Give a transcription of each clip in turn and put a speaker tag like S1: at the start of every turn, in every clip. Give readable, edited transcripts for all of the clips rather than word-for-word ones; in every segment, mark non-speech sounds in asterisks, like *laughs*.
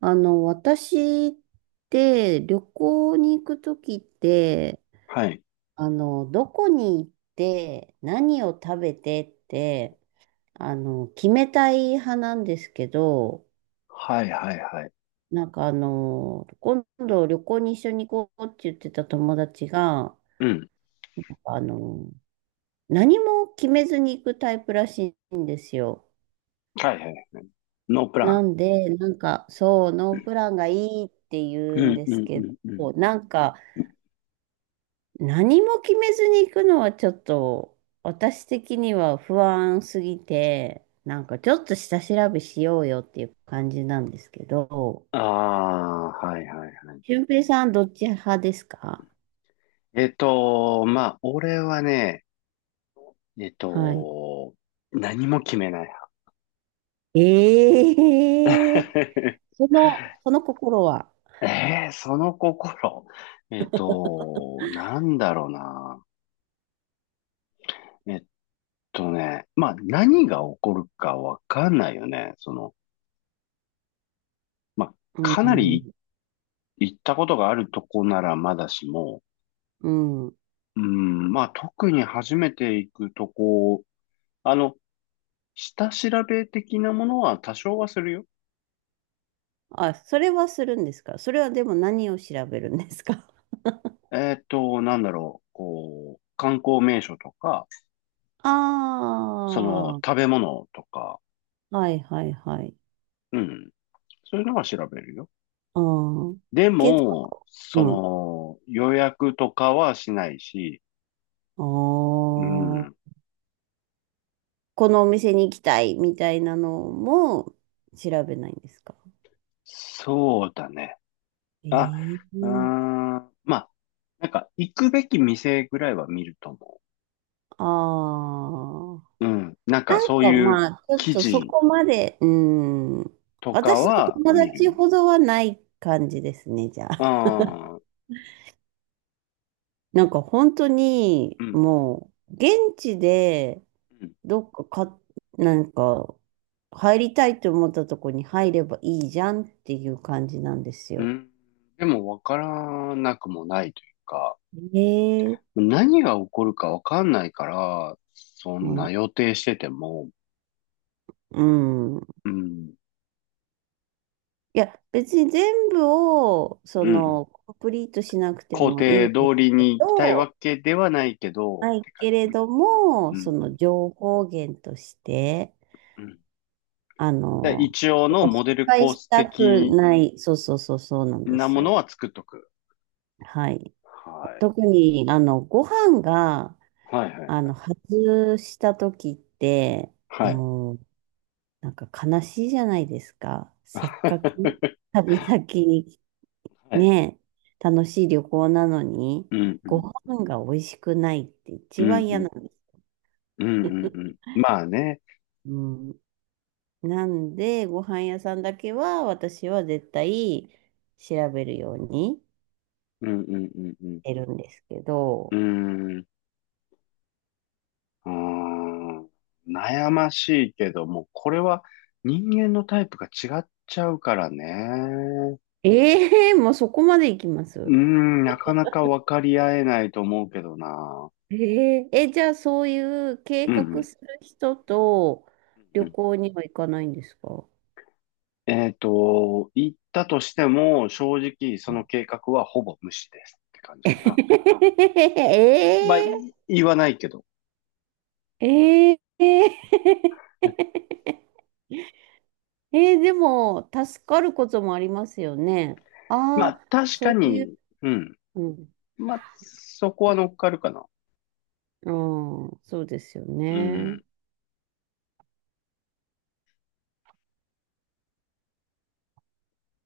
S1: 私って旅行に行くときって、
S2: はい。
S1: どこに行って、何を食べてって、決めたい派なんですけど、
S2: はいはいはい。
S1: なんか、今度旅行に一緒に行こうって言ってた友達が、
S2: うん。
S1: あの、何も決めずに行くタイプらしいんですよ。
S2: はいはい。ノープラ
S1: な
S2: ン。
S1: んで、なんか、そう、ノープランがいいって
S2: う
S1: 言うん
S2: ん
S1: で
S2: う
S1: す
S2: んう
S1: け
S2: んうん。
S1: ど、なんか、何も決めずに行くのはちょっと私的には不安すぎて、なんかちょっと下調べしようよっていう感じなんですけど、
S2: ああ、はいはいはい。
S1: 俊平さんどっち派ですか？
S2: まあ、俺はね、えっ
S1: はい。
S2: と、何も決めない
S1: ええ、
S2: 派。
S1: その、その心は。
S2: *laughs* その心。なんだろうな。えっまあ、何が起こるかわかんないよね。まあ、
S1: う
S2: かなり
S1: ん、
S2: 行ったことがあるとこならまだしも、
S1: うん。
S2: うん、まあ、特に初めて行くとこあの、下調べ的なものは多少はするよ。
S1: あ、それはするんですか？それはでも何を調べるんですか？
S2: なんだろう、こう、観光名所とか、
S1: あ、 *laughs*
S2: 食
S1: あ
S2: べ物とか、
S1: ー、はいはいはい。
S2: うん、そういうのは調べるよ。
S1: ああ、
S2: で
S1: けど、
S2: も、
S1: うん。
S2: 予約とかはしないし、
S1: あ
S2: うん、
S1: あ。このお店に行きたいみたいなのも調べないんですか？
S2: そうだね。あ、
S1: ええ
S2: うー
S1: ー。
S2: ん、まあ、なんか、行くべき店ぐらいは見ると思
S1: ああ、
S2: う。うん、なんか、
S1: なん
S2: そう
S1: か
S2: いう
S1: まあ、ちょっ
S2: 記
S1: とそ
S2: 事
S1: こまで、うーん。
S2: とか
S1: 私と
S2: は
S1: 友
S2: 見る
S1: 達
S2: よ。
S1: ほどはない感じですね、じゃあ。
S2: ああ、
S1: なんか本当に、
S2: うん。
S1: もう、現地で、
S2: うん
S1: どっかか、なんか、入りたいと思ったとこに入ればいいじゃんっていう感じなんです
S2: う
S1: よ。
S2: ん。でもわからなくもないというか、
S1: ええ、
S2: 何が起こるかわかんないから、そん
S1: は
S2: な
S1: い。
S2: 予定してても、
S1: うん。
S2: うん、
S1: いや、別に全部を、そ
S2: うん、
S1: の、コンプリートしなくて
S2: 工
S1: もいい
S2: 程
S1: んで
S2: 通
S1: す
S2: り
S1: け
S2: に行きたい
S1: ど、
S2: わけではないけど、っ
S1: ない
S2: てか、
S1: け
S2: う
S1: れど
S2: ん、
S1: も、
S2: うん、
S1: そ
S2: う
S1: の
S2: ん。
S1: 情報源として、
S2: うん。
S1: あ
S2: で、
S1: の、
S2: 一応
S1: やっ
S2: の
S1: ぱ
S2: モ
S1: 失
S2: デル
S1: 敗
S2: コー
S1: し
S2: ス
S1: たく
S2: 的
S1: ない、そうそうそうそうなんで
S2: な
S1: す
S2: もの
S1: よ。
S2: は作っとく。
S1: はい。
S2: はい。
S1: 特に、ご飯が、
S2: はい、はい、
S1: 外した時って、
S2: はい。
S1: もう、なんか悲しいじゃないですか。せっかく
S2: *laughs*
S1: 旅先に
S2: はい。
S1: ねえ、楽しい旅行なのに、
S2: うん、う
S1: ご
S2: ん、
S1: 飯が美味しくないって
S2: う
S1: 一
S2: ん、
S1: 番
S2: う
S1: 嫌な
S2: ん、
S1: んです。
S2: うん、うん。うん。まあね。
S1: うん。なんで、ご飯屋さんだけは私は絶対調べるように
S2: うん、うん、うん、うん。
S1: してるんですけ
S2: うー
S1: ど、
S2: ん。うーん、悩ましいけども、これは人間のタイプが違っちゃうからね。
S1: ええ、もうそこまで行きま
S2: うー
S1: す。
S2: ん、なかなか分かり合えないと思うけどな。
S1: えええ、じゃあそういう計
S2: うんう
S1: 画
S2: ん。
S1: する人と
S2: うんう
S1: 旅
S2: ん。
S1: 行には行かないんですか？
S2: 言ったとしても、正直その計画はほぼ無視ですって感
S1: *laughs*
S2: じかな。
S1: え
S2: まあ、言わないけど。
S1: えええ、
S2: ね。
S1: えーでも、助かることもありますよね。
S2: ま
S1: あ
S2: あ、
S1: あ、
S2: 確か
S1: そういう、
S2: に、うん。
S1: うん、
S2: まあ、そこは乗っかるかな。
S1: うん、そうですよ
S2: う
S1: ね。
S2: ん。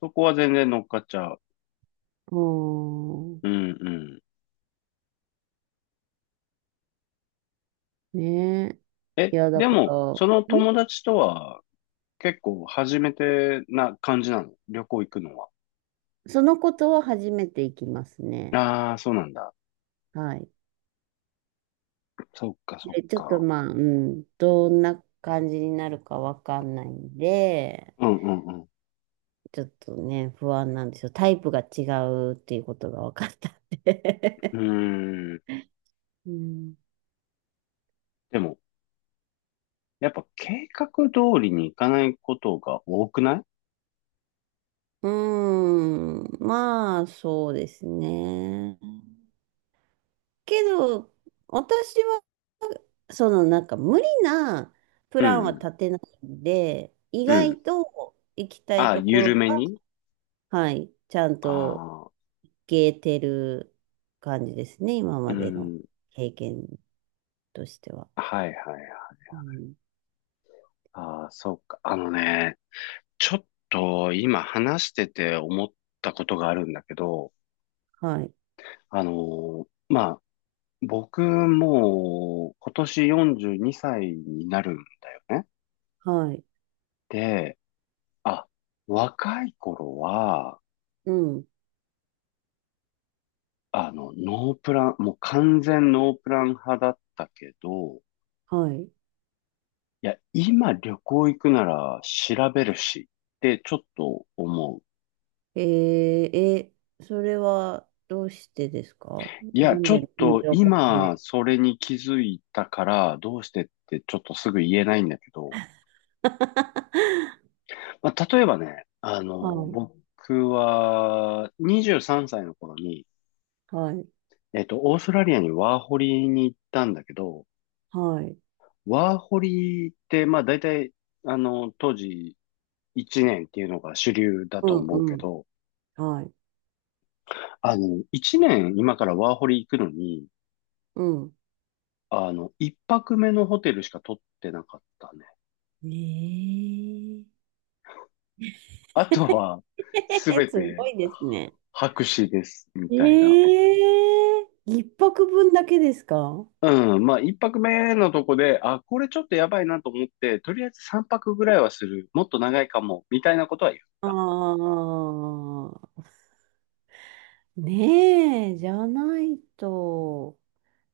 S2: そこは全然乗っかっちゃう。
S1: うん、
S2: うんうん。
S1: ねえ、
S2: え、
S1: いや、だ
S2: で
S1: から、
S2: も、その
S1: ん、
S2: 友達とは結構初めてな感じなの、旅行行くのは。
S1: そのことは初めていきますね。
S2: ああ、そうなんだ。
S1: はい。
S2: そっか、そっ
S1: で、ちょっと
S2: か。
S1: まあ、うん、どんな感じになるかわかんないんで、
S2: うんうん
S1: ちょっとね、不安なんですよ。タイプが違うっていうことが分かったん
S2: う
S1: で。
S2: ん。うーん。
S1: *laughs* うん。
S2: でも、やっぱ計画通りに行かないことが多くない？
S1: うーん、まあ、そうですね。けど、私は、その、なんか、無理なプ
S2: う
S1: ランは
S2: ん
S1: 立てないんで、意
S2: うん。うん。
S1: 外と行きたい
S2: あ、
S1: ところ
S2: 緩
S1: が、
S2: めに。
S1: はい、ちゃん
S2: あ
S1: と
S2: あー、
S1: 行けてる感じですね、今
S2: う
S1: までの
S2: ん。
S1: 経験としては。
S2: はいはいはい。
S1: うん、
S2: ああ、そっか。あのね、ちょっと今話してて思ったことがあるんだけど、
S1: はい、
S2: あのーま僕もう今年42歳にさいになるんだよね。
S1: はい、
S2: で、あ、若い頃は、
S1: うん、
S2: ノープラン、もう完全ノープラン派だったけど、
S1: はい。
S2: いや、今旅行行くなら調べるしってちょっと思う。
S1: えー、え、それはどうしてですか？
S2: い
S1: な
S2: や、
S1: ん
S2: ちょっ
S1: で緊
S2: と
S1: 張感を
S2: 今
S1: ね。
S2: それに気づいたからどうしてってちょっとすぐ言えないんだけど、
S1: *laughs*
S2: まあ、例えばね、
S1: はい、
S2: 僕は23歳の頃に、
S1: はい、
S2: オーストラリアにワーホリに行ったんだけど、
S1: はい。
S2: ワーホリって、まあ大体、当時1年っていうのが主流だ
S1: う
S2: と
S1: ん、
S2: 思うけ
S1: うん、
S2: ど、
S1: はい、
S2: 1年今からワーホリ行くのに、
S1: うん。
S2: 1泊目のホテルしか取ってなかったね。
S1: ね
S2: あとは、す
S1: え
S2: べ
S1: ー。 *laughs* すご
S2: て
S1: いですね。
S2: 白紙です、み
S1: え。
S2: たいな。
S1: ええ、一泊分だけですか？
S2: うん、まあ1泊目のとこで、あ、これちょっとやばいなと思って、とりあえず3泊ぐらいはする、もっと長いかも、みたいなことは言った。
S1: ああ、ねえ、じゃないと。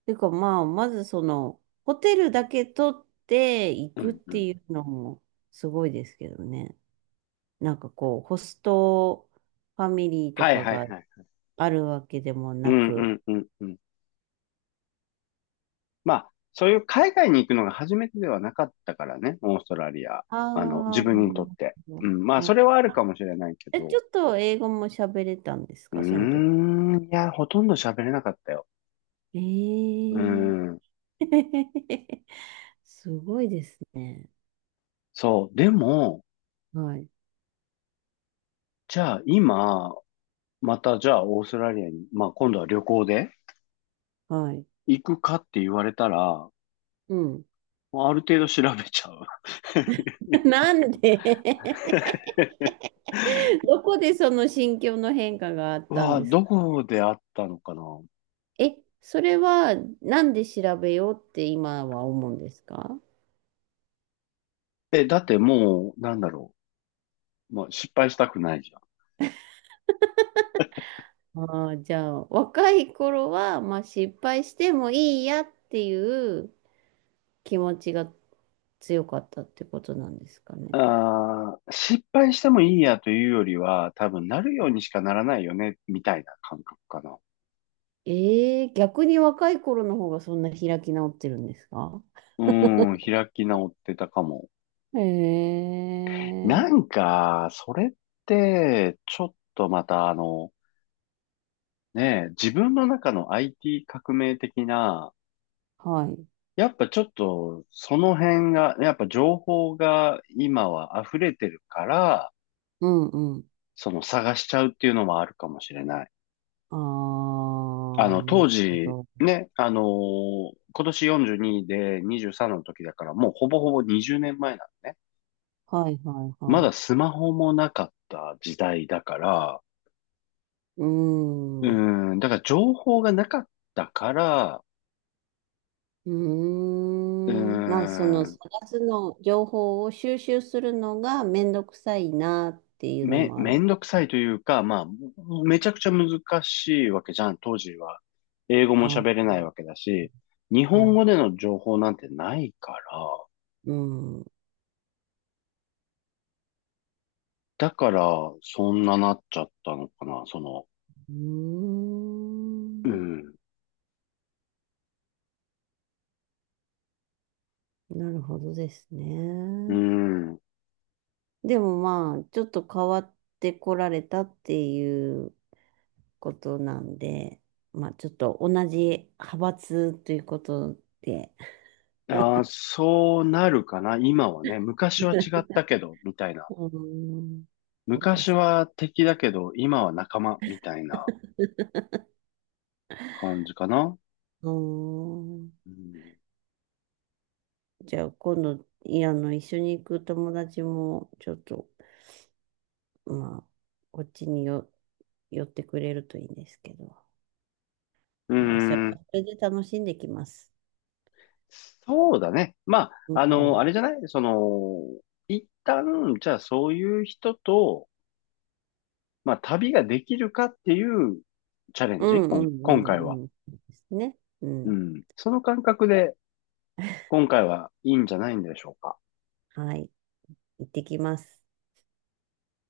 S1: てかまあ、まずその、ホテルだけ取って行
S2: う
S1: くっ
S2: んう
S1: て
S2: ん。
S1: いうのもすごいですけどね。なんかこう、ホストファミリーと
S2: はい
S1: か
S2: は
S1: が
S2: いはい。
S1: あるわけでも
S2: う
S1: な
S2: んう
S1: く。
S2: んうんうん。まあ、そういう海外に行くのが初めてではなかったからね、オーストラリア。
S1: あ
S2: 自
S1: あ、
S2: 分に
S1: な
S2: と
S1: る
S2: って。うん、まあ、
S1: ほ
S2: それはあ
S1: ど。
S2: るかもしれないけ
S1: え、ちょ
S2: ど。
S1: っと英語も喋れたんです
S2: うー
S1: か、その時。
S2: ん、いや、ほとんど喋れなかったよ。
S1: え
S2: うー
S1: え、
S2: ん、
S1: *laughs* すごいですね。
S2: そう。でも、
S1: はい。
S2: じゃあ今、またじゃあオーストラリアに、まあ今度は旅行で
S1: はい。
S2: 行くかって言われたら、
S1: うん。
S2: まある程度調べちゃう。
S1: *laughs* なんで？ *laughs*
S2: *laughs*
S1: どこでその心境の変化があっ
S2: う
S1: たん
S2: わ、
S1: ですか？
S2: どこであったのかな。
S1: え、それはなんで調べようって今は思うんですか？
S2: え、だってもう、なんだろう。まあ、失敗したくないじゃん。
S1: ああ、じゃあ、若い頃は、まあ、失敗してもいいやっていう気持ちが強かったってことなんですかね。
S2: あー、失敗してもいいやというよりは、多分なるようにしかならないよね、みたいな感覚かな。
S1: ええ、逆に若い頃の方がそんな開き直ってるんですか？
S2: うん、開き直ってたかも。
S1: え
S2: な
S1: え、
S2: んか、それって、ちょっとまたねえ、自分の中の IT 革命的な、
S1: はい。
S2: やっぱちょっとその辺が、やっぱ情報が今は溢れてるから、
S1: うんうん。
S2: 探しちゃうっていうのもあるかもしれない。
S1: ああ、なる
S2: 当
S1: ほ
S2: 時、
S1: ど。
S2: ね、今年42で23の時だから、もうほぼほぼ20年前なのね。
S1: はいはい
S2: ま
S1: は
S2: だ
S1: い。
S2: スマホもなかった時代だから、
S1: うー
S2: う
S1: ん。う
S2: ーん、だから情報がなかったから、
S1: ー
S2: うー
S1: ん。まあ、その
S2: ん、
S1: 探すの、情報を収集するのがめんどくさいなっていうの
S2: め、
S1: もあ
S2: めん
S1: る。
S2: どくさいというか、まあ、めちゃくちゃ難しいわけじゃん、当時は。英語も喋れ
S1: あ
S2: ないわけだし、日本
S1: あ、
S2: 語での情報なんてないから、
S1: うん。う
S2: だから、そんななっちゃったのかな、
S1: ー
S2: う
S1: ん。
S2: ん、
S1: なるほどです
S2: う
S1: ね。
S2: ん。
S1: でもまあ、ちょっと変わってこられたっていうことなんで、まあちょっと同じ派閥ということで。
S2: あーそうなるかな。今はね、昔は違ったけど、みたいな。
S1: うーん。そうで
S2: 昔
S1: す。
S2: は敵だけど、今は仲間、みたいな感じかな。
S1: うーん。
S2: うん。
S1: じゃあ今度、いや、あの、一緒に行く友達も、ちょっと、まあ、こっちによ、寄ってくれるといいんですけど、
S2: うー
S1: まあ、それ、
S2: ん。
S1: それで楽しんできます。
S2: そうだね。ま
S1: う
S2: あ、あ
S1: ん、
S2: れじゃない、一旦、じゃあそういう人と、まあ、旅ができるかっていうチャレン
S1: うん、
S2: ジ、
S1: う
S2: 今回は。
S1: ん、うん。うんですね。う
S2: う
S1: ん。
S2: ん。その感覚で、今回はいいんじゃないんでしょうか。
S1: はい。行ってきます。